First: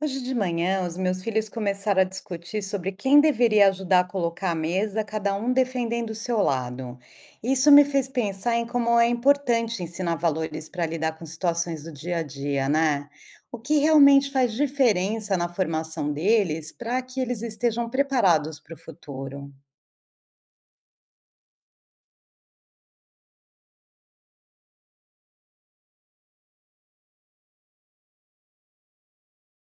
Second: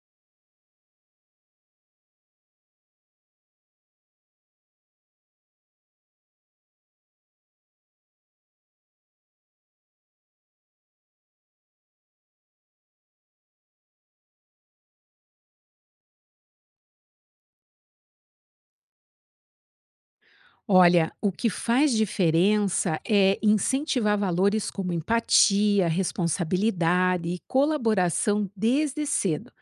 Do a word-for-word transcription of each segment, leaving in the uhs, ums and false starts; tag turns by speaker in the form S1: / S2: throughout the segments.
S1: Hoje de manhã, os meus filhos começaram a discutir sobre quem deveria ajudar a colocar a mesa, cada um defendendo o seu lado. Isso me fez pensar em como é importante ensinar valores para lidar com situações do dia a dia, né? O que realmente faz diferença na formação deles para que eles estejam preparados para o futuro,
S2: Olha, o que faz diferença é incentivar valores como empatia, responsabilidade e colaboração desde cedo.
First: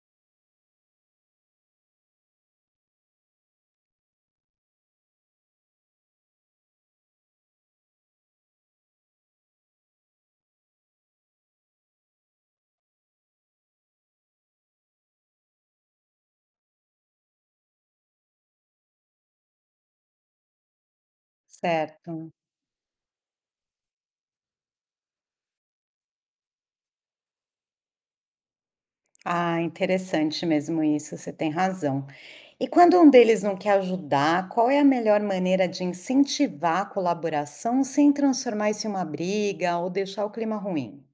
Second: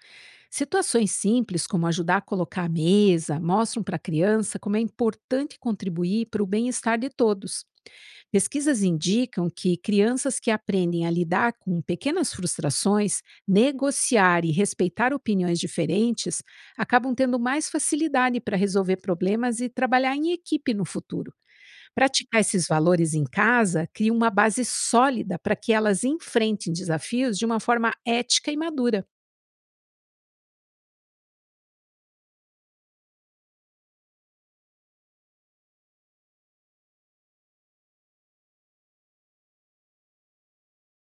S2: Situações simples, como ajudar a colocar a mesa, mostram para a criança como é importante contribuir para o bem-estar de todos. Pesquisas indicam que crianças que aprendem a lidar com pequenas frustrações, negociar e respeitar opiniões diferentes, acabam tendo mais facilidade para resolver problemas e trabalhar em equipe no futuro.
S1: certo?
S2: Praticar esses valores em casa cria uma base sólida para que elas enfrentem desafios de uma forma ética e madura.
S1: Ah, interessante mesmo isso, você tem razão. E quando um deles não quer ajudar, qual é a melhor maneira de incentivar a colaboração sem transformar isso em uma briga ou deixar o clima ruim?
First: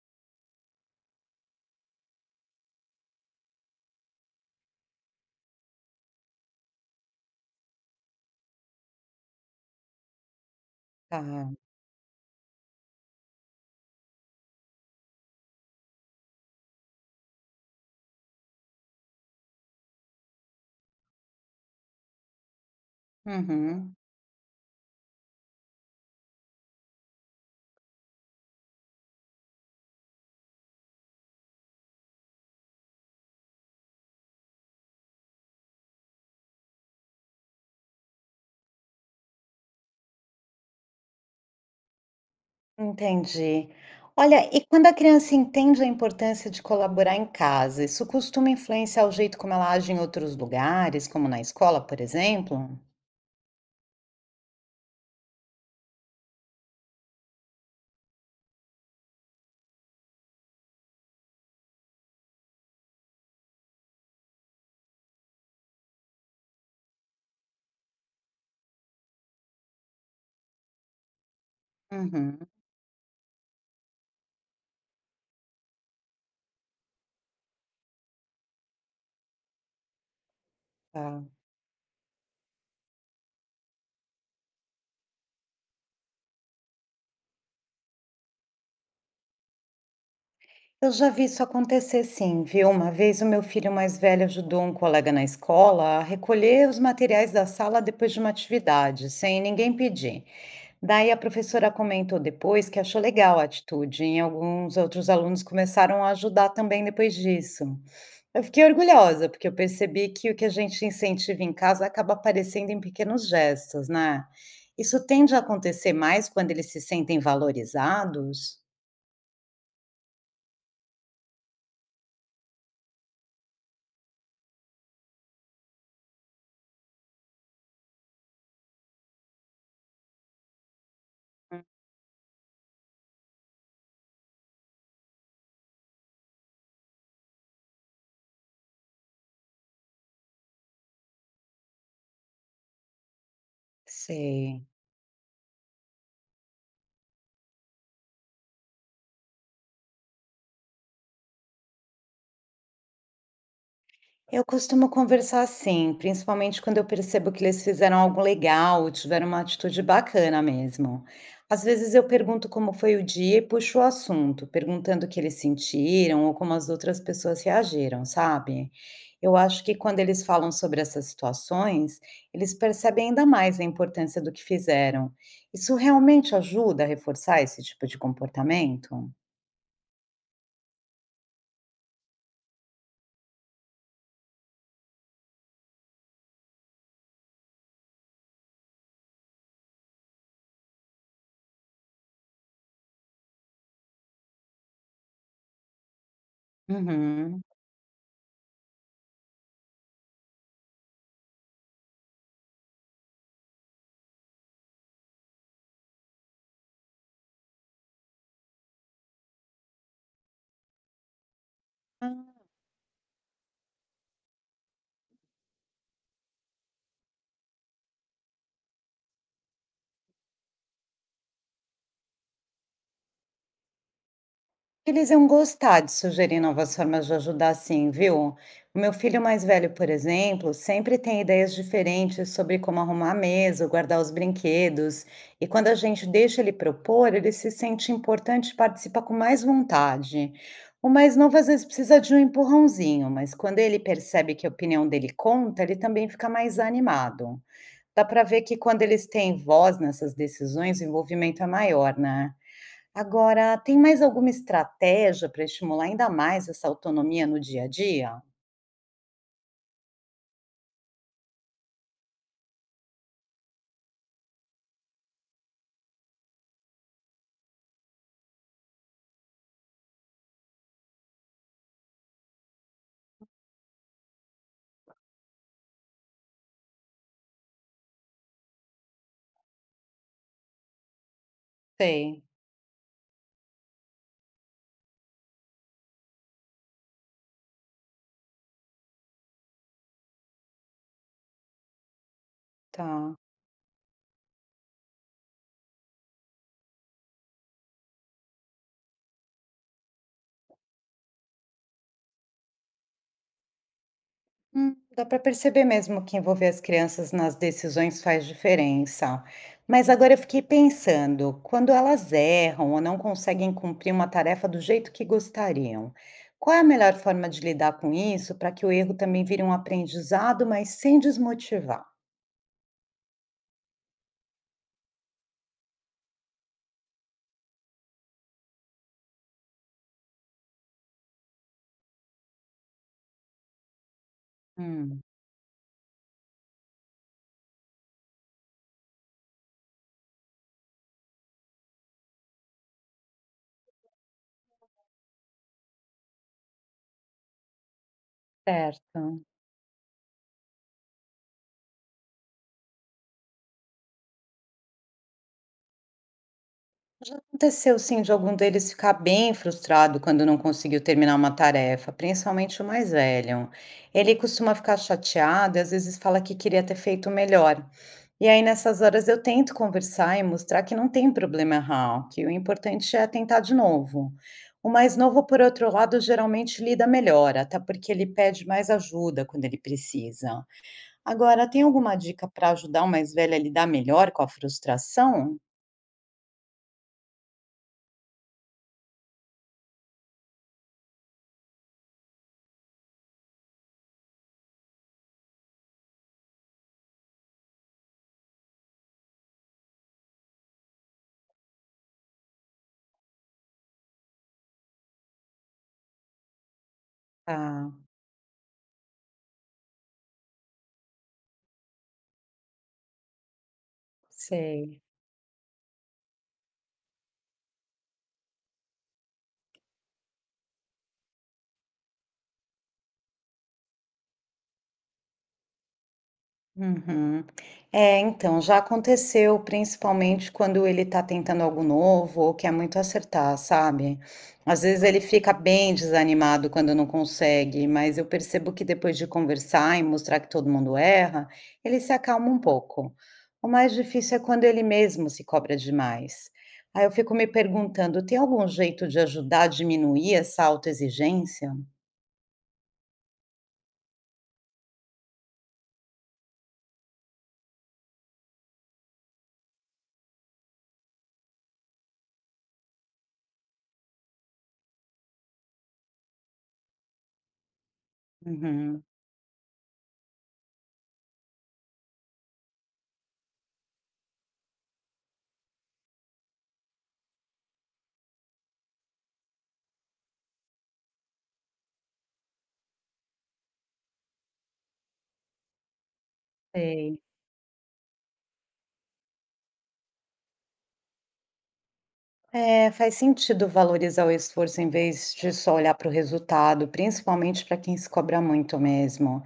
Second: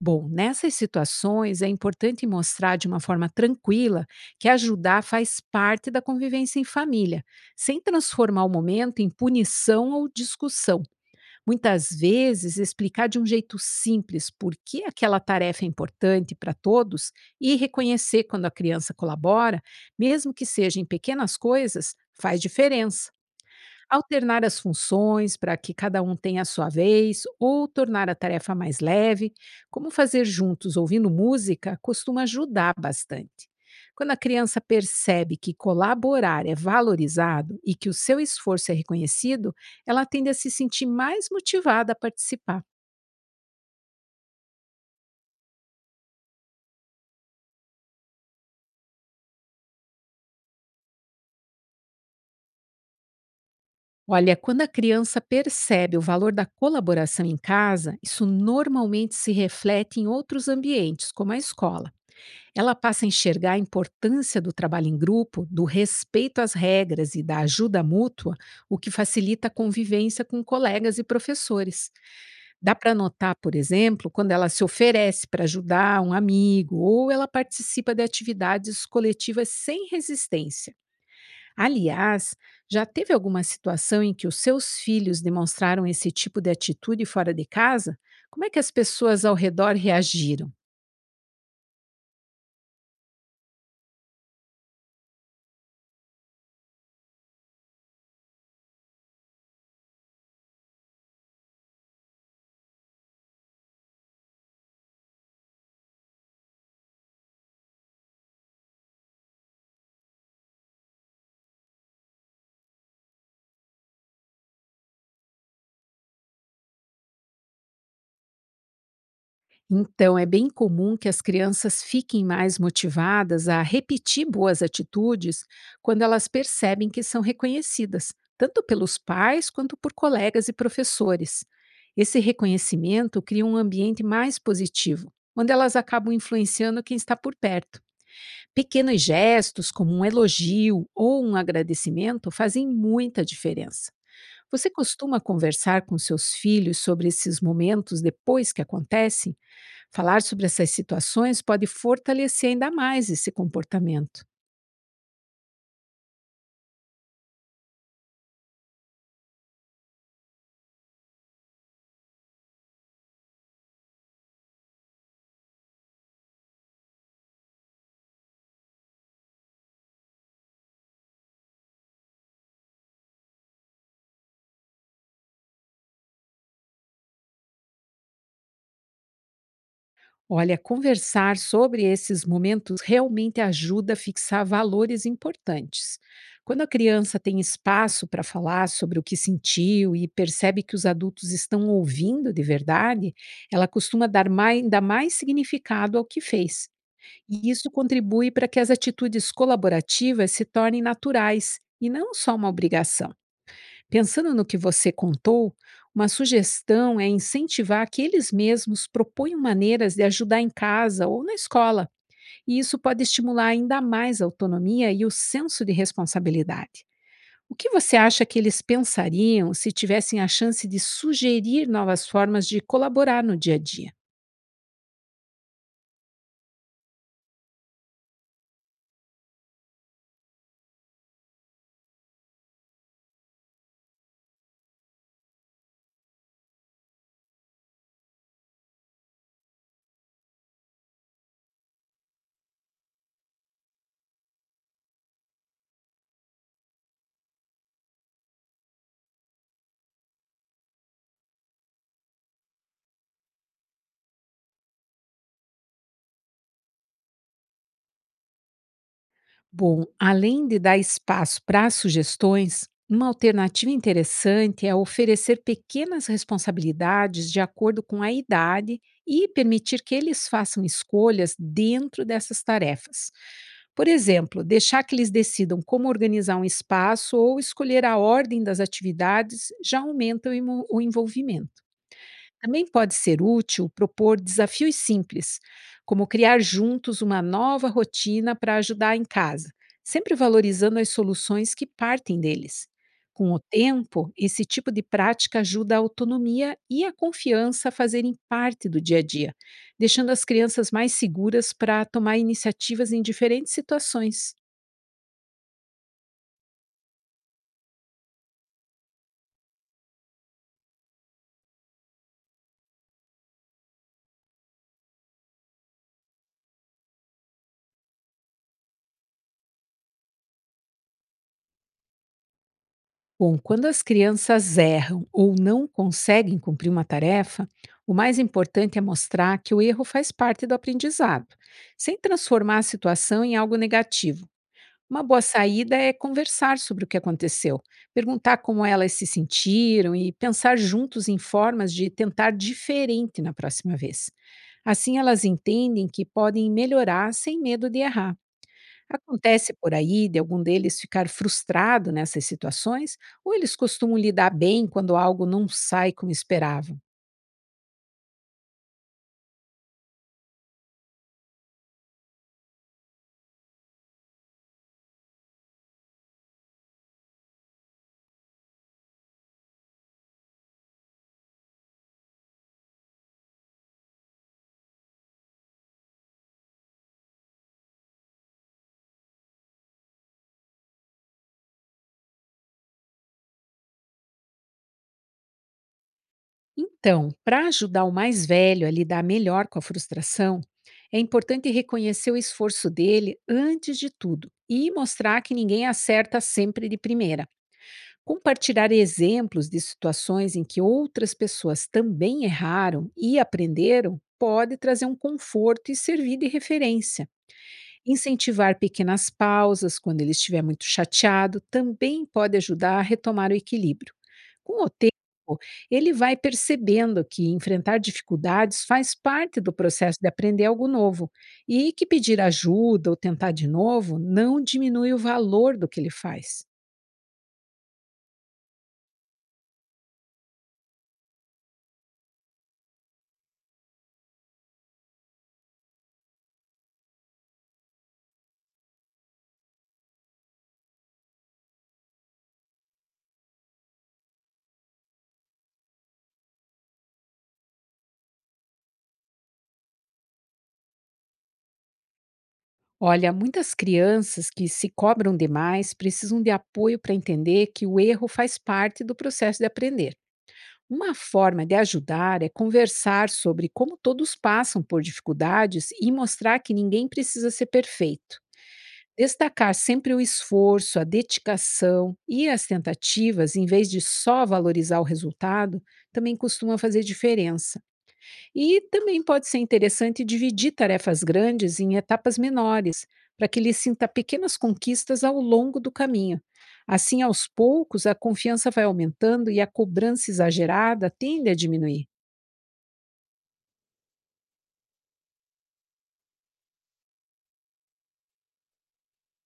S2: Bom, nessas situações é importante mostrar de uma forma tranquila que ajudar faz parte da convivência em família, sem transformar o momento em punição ou discussão.
S1: Tá.
S2: Muitas vezes, explicar de um jeito simples por que aquela tarefa é importante para todos e reconhecer quando a criança colabora, mesmo que seja em pequenas coisas, faz diferença.
S1: Uhum,
S2: Alternar as funções para que cada um tenha a sua vez ou tornar a tarefa mais leve, como fazer juntos ouvindo música, costuma ajudar bastante. Quando a criança percebe que colaborar é valorizado e que o seu esforço é reconhecido, ela tende a se sentir mais motivada a participar.
S1: entendi. Olha, e quando a criança entende a importância de colaborar em casa, isso costuma influenciar o jeito como ela age em outros lugares, como na escola, por exemplo?
S2: Olha, quando a criança percebe o valor da colaboração em casa, isso normalmente se reflete em outros ambientes, como a escola. Ela passa a enxergar a importância do trabalho em grupo, do respeito às regras e da ajuda mútua, o que facilita a convivência com colegas e professores.
S1: Uhum,
S2: Dá para notar, por exemplo, quando ela se oferece para ajudar um amigo ou ela participa de atividades coletivas sem resistência.
S1: tá.
S2: Aliás, já teve alguma situação em que os seus filhos demonstraram esse tipo de atitude fora de casa? Como é que as pessoas ao redor reagiram?
S1: Eu já vi isso acontecer sim, viu? Uma vez o meu filho mais velho ajudou um colega na escola a recolher os materiais da sala depois de uma atividade, sem ninguém pedir. Daí a professora comentou depois que achou legal a atitude, e alguns outros alunos começaram a ajudar também depois disso. Eu fiquei orgulhosa, porque eu percebi que o que a gente incentiva em casa acaba aparecendo em pequenos gestos, né? Isso tende a acontecer mais quando eles se sentem valorizados?
S2: Então, é bem comum que as crianças fiquem mais motivadas a repetir boas atitudes quando elas percebem que são reconhecidas, tanto pelos pais quanto por colegas e professores. Esse reconhecimento cria um ambiente mais positivo, onde elas acabam influenciando quem está por perto. Pequenos gestos, como um elogio ou um agradecimento, fazem muita diferença.
S1: Sei.
S2: Você costuma conversar com seus filhos sobre esses momentos depois que acontecem? Falar sobre essas situações pode fortalecer ainda mais esse comportamento.
S1: Eu costumo conversar assim, principalmente quando eu percebo que eles fizeram algo legal, tiveram uma atitude bacana mesmo. Às vezes eu pergunto como foi o dia e puxo o assunto, perguntando o que eles sentiram ou como as outras pessoas reagiram, sabe? Eu acho que quando eles falam sobre essas situações, eles percebem ainda mais a importância do que fizeram. Isso realmente ajuda a reforçar esse tipo de comportamento?
S2: Olha, conversar sobre esses momentos realmente ajuda a fixar valores importantes. Quando a criança tem espaço para falar sobre o que sentiu e percebe que os adultos estão ouvindo de verdade, ela costuma dar mai- ainda mais significado ao que fez.
S1: Uhum.
S2: E isso contribui para que as atitudes colaborativas se tornem naturais e não só uma obrigação. Pensando no que você contou, uma sugestão é incentivar que eles mesmos proponham maneiras de ajudar em casa ou na escola, e isso pode estimular ainda mais a autonomia e o senso de responsabilidade. O que você acha que eles pensariam se tivessem a chance de sugerir novas formas de colaborar no dia a dia?
S1: Eles iam gostar de sugerir novas formas de ajudar sim, viu? O meu filho mais velho, por exemplo, sempre tem ideias diferentes sobre como arrumar a mesa, guardar os brinquedos. E quando a gente deixa ele propor, ele se sente importante e participa com mais vontade. O mais novo às vezes precisa de um empurrãozinho, mas quando ele percebe que a opinião dele conta, ele também fica mais animado. Dá para ver que quando eles têm voz nessas decisões, o envolvimento é maior, né? Agora, tem mais alguma estratégia para estimular ainda mais essa autonomia no dia a dia?
S2: Bom, além de dar espaço para sugestões, uma alternativa interessante é oferecer pequenas responsabilidades de acordo com a idade e permitir que eles façam escolhas dentro dessas tarefas. Por exemplo, deixar que eles decidam como organizar um espaço ou escolher a ordem das atividades já aumenta o imo- o envolvimento.
S1: Sei,
S2: Também pode ser útil propor desafios simples, como criar juntos uma nova rotina para ajudar em casa, sempre valorizando as soluções que partem deles.
S1: tá.
S2: Com o tempo, esse tipo de prática ajuda a autonomia e a confiança a fazerem parte do dia a dia, deixando as crianças mais seguras para tomar iniciativas em diferentes situações.
S1: Hum, dá para perceber mesmo que envolver as crianças nas decisões faz diferença. Mas agora eu fiquei pensando, quando elas erram ou não conseguem cumprir uma tarefa do jeito que gostariam, qual é a melhor forma de lidar com isso para que o erro também vire um aprendizado, mas sem desmotivar?
S2: Bom, quando as crianças erram ou não conseguem cumprir uma tarefa, o mais importante é mostrar que o erro faz parte do aprendizado, sem transformar a situação em algo negativo. Uma
S1: Hum,
S2: boa saída é conversar sobre o que aconteceu, perguntar como elas se sentiram e pensar juntos em formas de tentar diferente na próxima vez. Assim, elas entendem que podem melhorar sem medo de errar.
S1: Certo.
S2: Acontece por aí de algum deles ficar frustrado nessas situações ou eles costumam lidar bem quando algo não sai como esperavam?
S1: Aconteceu sim de algum deles ficar bem frustrado quando não conseguiu terminar uma tarefa, principalmente o mais velho. Ele costuma ficar chateado e às vezes fala que queria ter feito melhor. E aí, nessas horas, eu tento conversar e mostrar que não tem problema errar, que o importante é tentar de novo. O mais novo, por outro lado, geralmente lida melhor, até porque ele pede mais ajuda quando ele precisa. Agora, tem alguma dica para ajudar o mais velho a lidar melhor com a frustração?
S2: Então, para ajudar o mais velho a lidar melhor com a frustração, é importante reconhecer o esforço dele antes de tudo e mostrar que ninguém acerta sempre de primeira. Compartilhar exemplos de situações em que outras pessoas também erraram e aprenderam pode trazer um conforto e servir de referência.
S1: Ah,
S2: Incentivar pequenas pausas quando ele estiver muito chateado também pode ajudar a retomar o equilíbrio. Com o
S1: sei.
S2: tempo, ele vai percebendo que enfrentar dificuldades faz parte do processo de aprender algo novo e que pedir ajuda ou tentar de novo não diminui o valor do que ele faz.
S1: Uhum. É, então, já aconteceu, principalmente quando ele tá tentando algo novo ou quer muito acertar, sabe? Às vezes ele fica bem desanimado quando não consegue, mas eu percebo que depois de conversar e mostrar que todo mundo erra, ele se acalma um pouco. O mais difícil é quando ele mesmo se cobra demais. Aí eu fico me perguntando, tem algum jeito de ajudar a diminuir essa autoexigência?
S2: Olha, muitas crianças que se cobram demais precisam de apoio para entender que o erro faz parte do processo de aprender. Uma forma de ajudar é conversar sobre como todos passam por dificuldades e mostrar que ninguém precisa ser perfeito.
S1: Uhum.
S2: Destacar sempre o esforço, a dedicação e as tentativas, em vez de só valorizar o resultado, também costuma fazer diferença. E também pode ser interessante dividir tarefas grandes em etapas menores, para que ele sinta pequenas conquistas ao longo do caminho.
S1: Sei.
S2: Assim, aos poucos, a confiança vai aumentando e a cobrança exagerada tende a diminuir.
S1: É, faz sentido valorizar o esforço em vez de só olhar para o resultado, principalmente para quem se cobra muito mesmo.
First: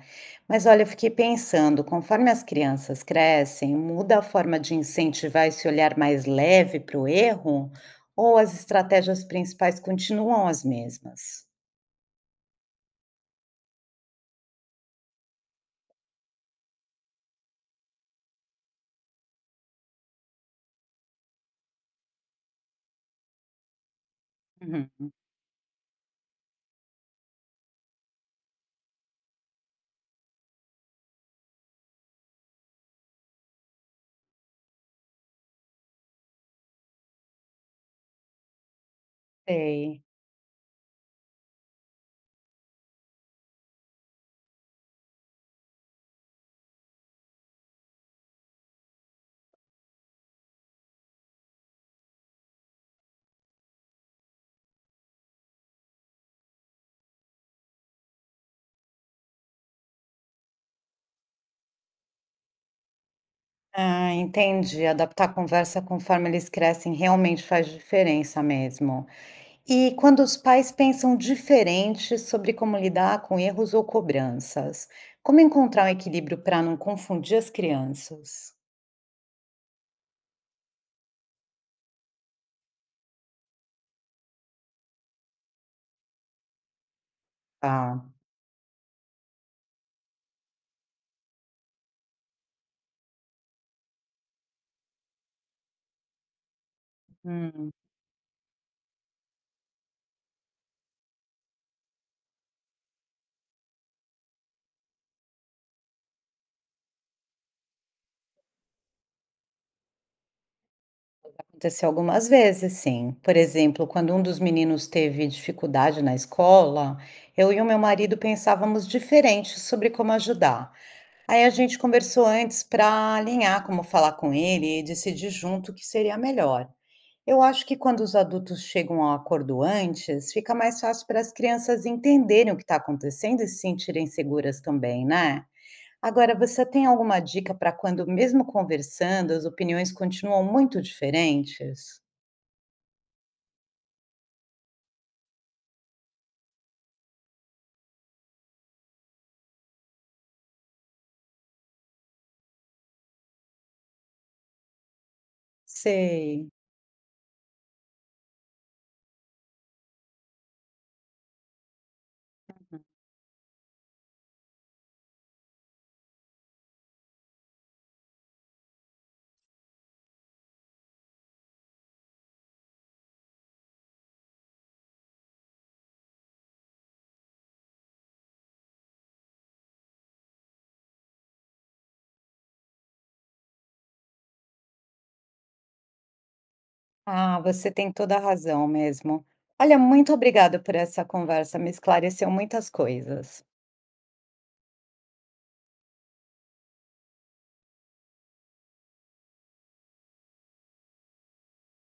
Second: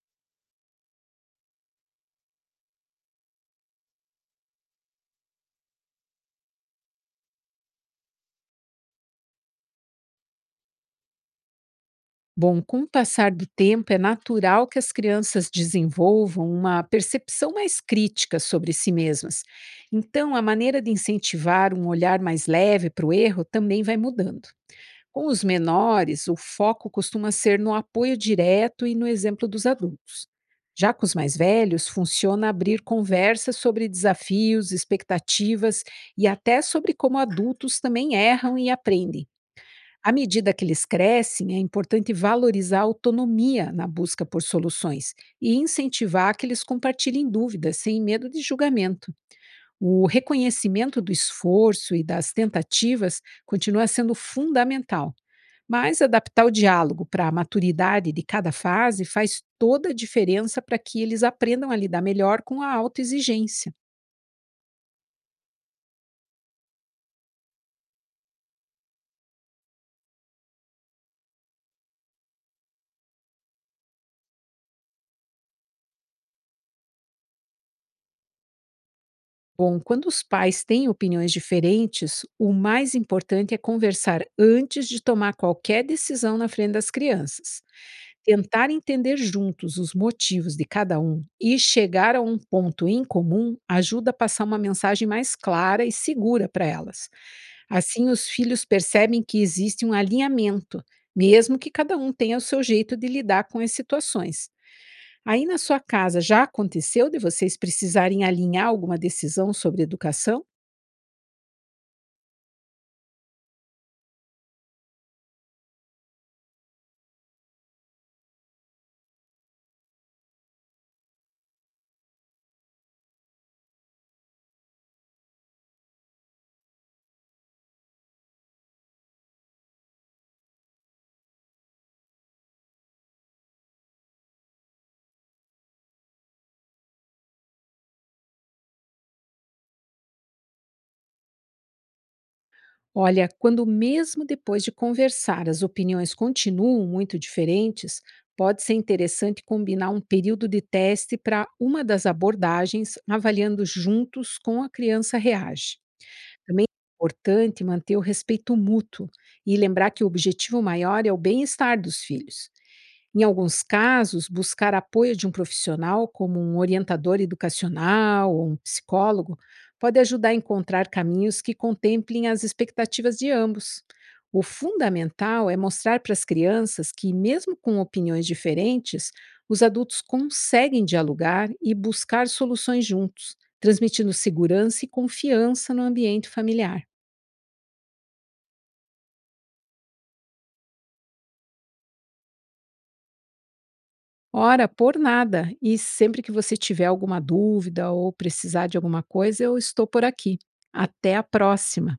S1: Mas olha, eu fiquei pensando, conforme as crianças crescem, muda a forma de incentivar esse olhar mais leve para o erro, ou as estratégias principais continuam as mesmas?
S2: Bom, com o passar do tempo, é natural que as crianças desenvolvam uma percepção mais crítica sobre si mesmas. Então, a maneira de incentivar um olhar mais leve para o erro também vai mudando.
S1: Uhum.
S2: Com os menores, o foco costuma ser no apoio direto e no exemplo dos adultos. Já com os mais velhos, funciona abrir conversas sobre desafios, expectativas e até sobre como adultos também erram e aprendem.
S1: Sei.
S2: À medida que eles crescem, é importante valorizar a autonomia na busca por soluções e incentivar que eles compartilhem dúvidas sem medo de julgamento. O reconhecimento do esforço e das tentativas continua sendo fundamental, mas adaptar o diálogo para a maturidade de cada fase faz toda a diferença para que eles aprendam a lidar melhor com a autoexigência.
S1: Ah, entendi. Adaptar a conversa conforme eles crescem realmente faz diferença mesmo. E quando os pais pensam diferente sobre como lidar com erros ou cobranças, como encontrar um equilíbrio para não confundir as crianças?
S2: Bom, quando os pais têm opiniões diferentes, o mais importante é conversar antes de tomar qualquer decisão na frente das crianças.
S1: Ah,
S2: Tentar entender juntos os motivos de cada um e chegar a um ponto em comum ajuda a passar uma mensagem mais clara e segura para elas.
S1: hum,
S2: Assim, os filhos percebem que existe um alinhamento, mesmo que cada um tenha o seu jeito de lidar com as situações. Aí na sua casa já aconteceu de vocês precisarem alinhar alguma decisão sobre educação?
S1: aconteceu algumas vezes, sim. Por exemplo, quando um dos meninos teve dificuldade na escola, eu e o meu marido pensávamos diferente sobre como ajudar. Aí a gente conversou antes para alinhar como falar com ele e decidir junto o que seria melhor. Eu acho que quando os adultos chegam ao acordo antes, fica mais fácil para as crianças entenderem o que está acontecendo e se sentirem seguras também, né? Agora, você tem alguma dica para quando, mesmo conversando, as opiniões continuam muito diferentes?
S2: Olha, quando mesmo depois de conversar as opiniões continuam muito diferentes, pode ser interessante combinar um período de teste para uma das abordagens, avaliando juntos como a criança reage.
S1: Sei.
S2: Também é importante manter o respeito mútuo e lembrar que o objetivo maior é o bem-estar dos filhos. Em alguns casos, buscar apoio de um profissional, como um orientador educacional ou um psicólogo, pode ajudar a encontrar caminhos que contemplem as expectativas de ambos. O fundamental é mostrar para as crianças que, mesmo com opiniões diferentes, os adultos conseguem dialogar e buscar soluções juntos, transmitindo segurança e confiança no ambiente familiar.
S1: Ah, você tem toda a razão mesmo. Olha, muito obrigada por essa conversa, me esclareceu muitas coisas.
S2: Ora, por nada. E sempre que você tiver alguma dúvida ou precisar de alguma coisa, eu estou por aqui. Até a próxima.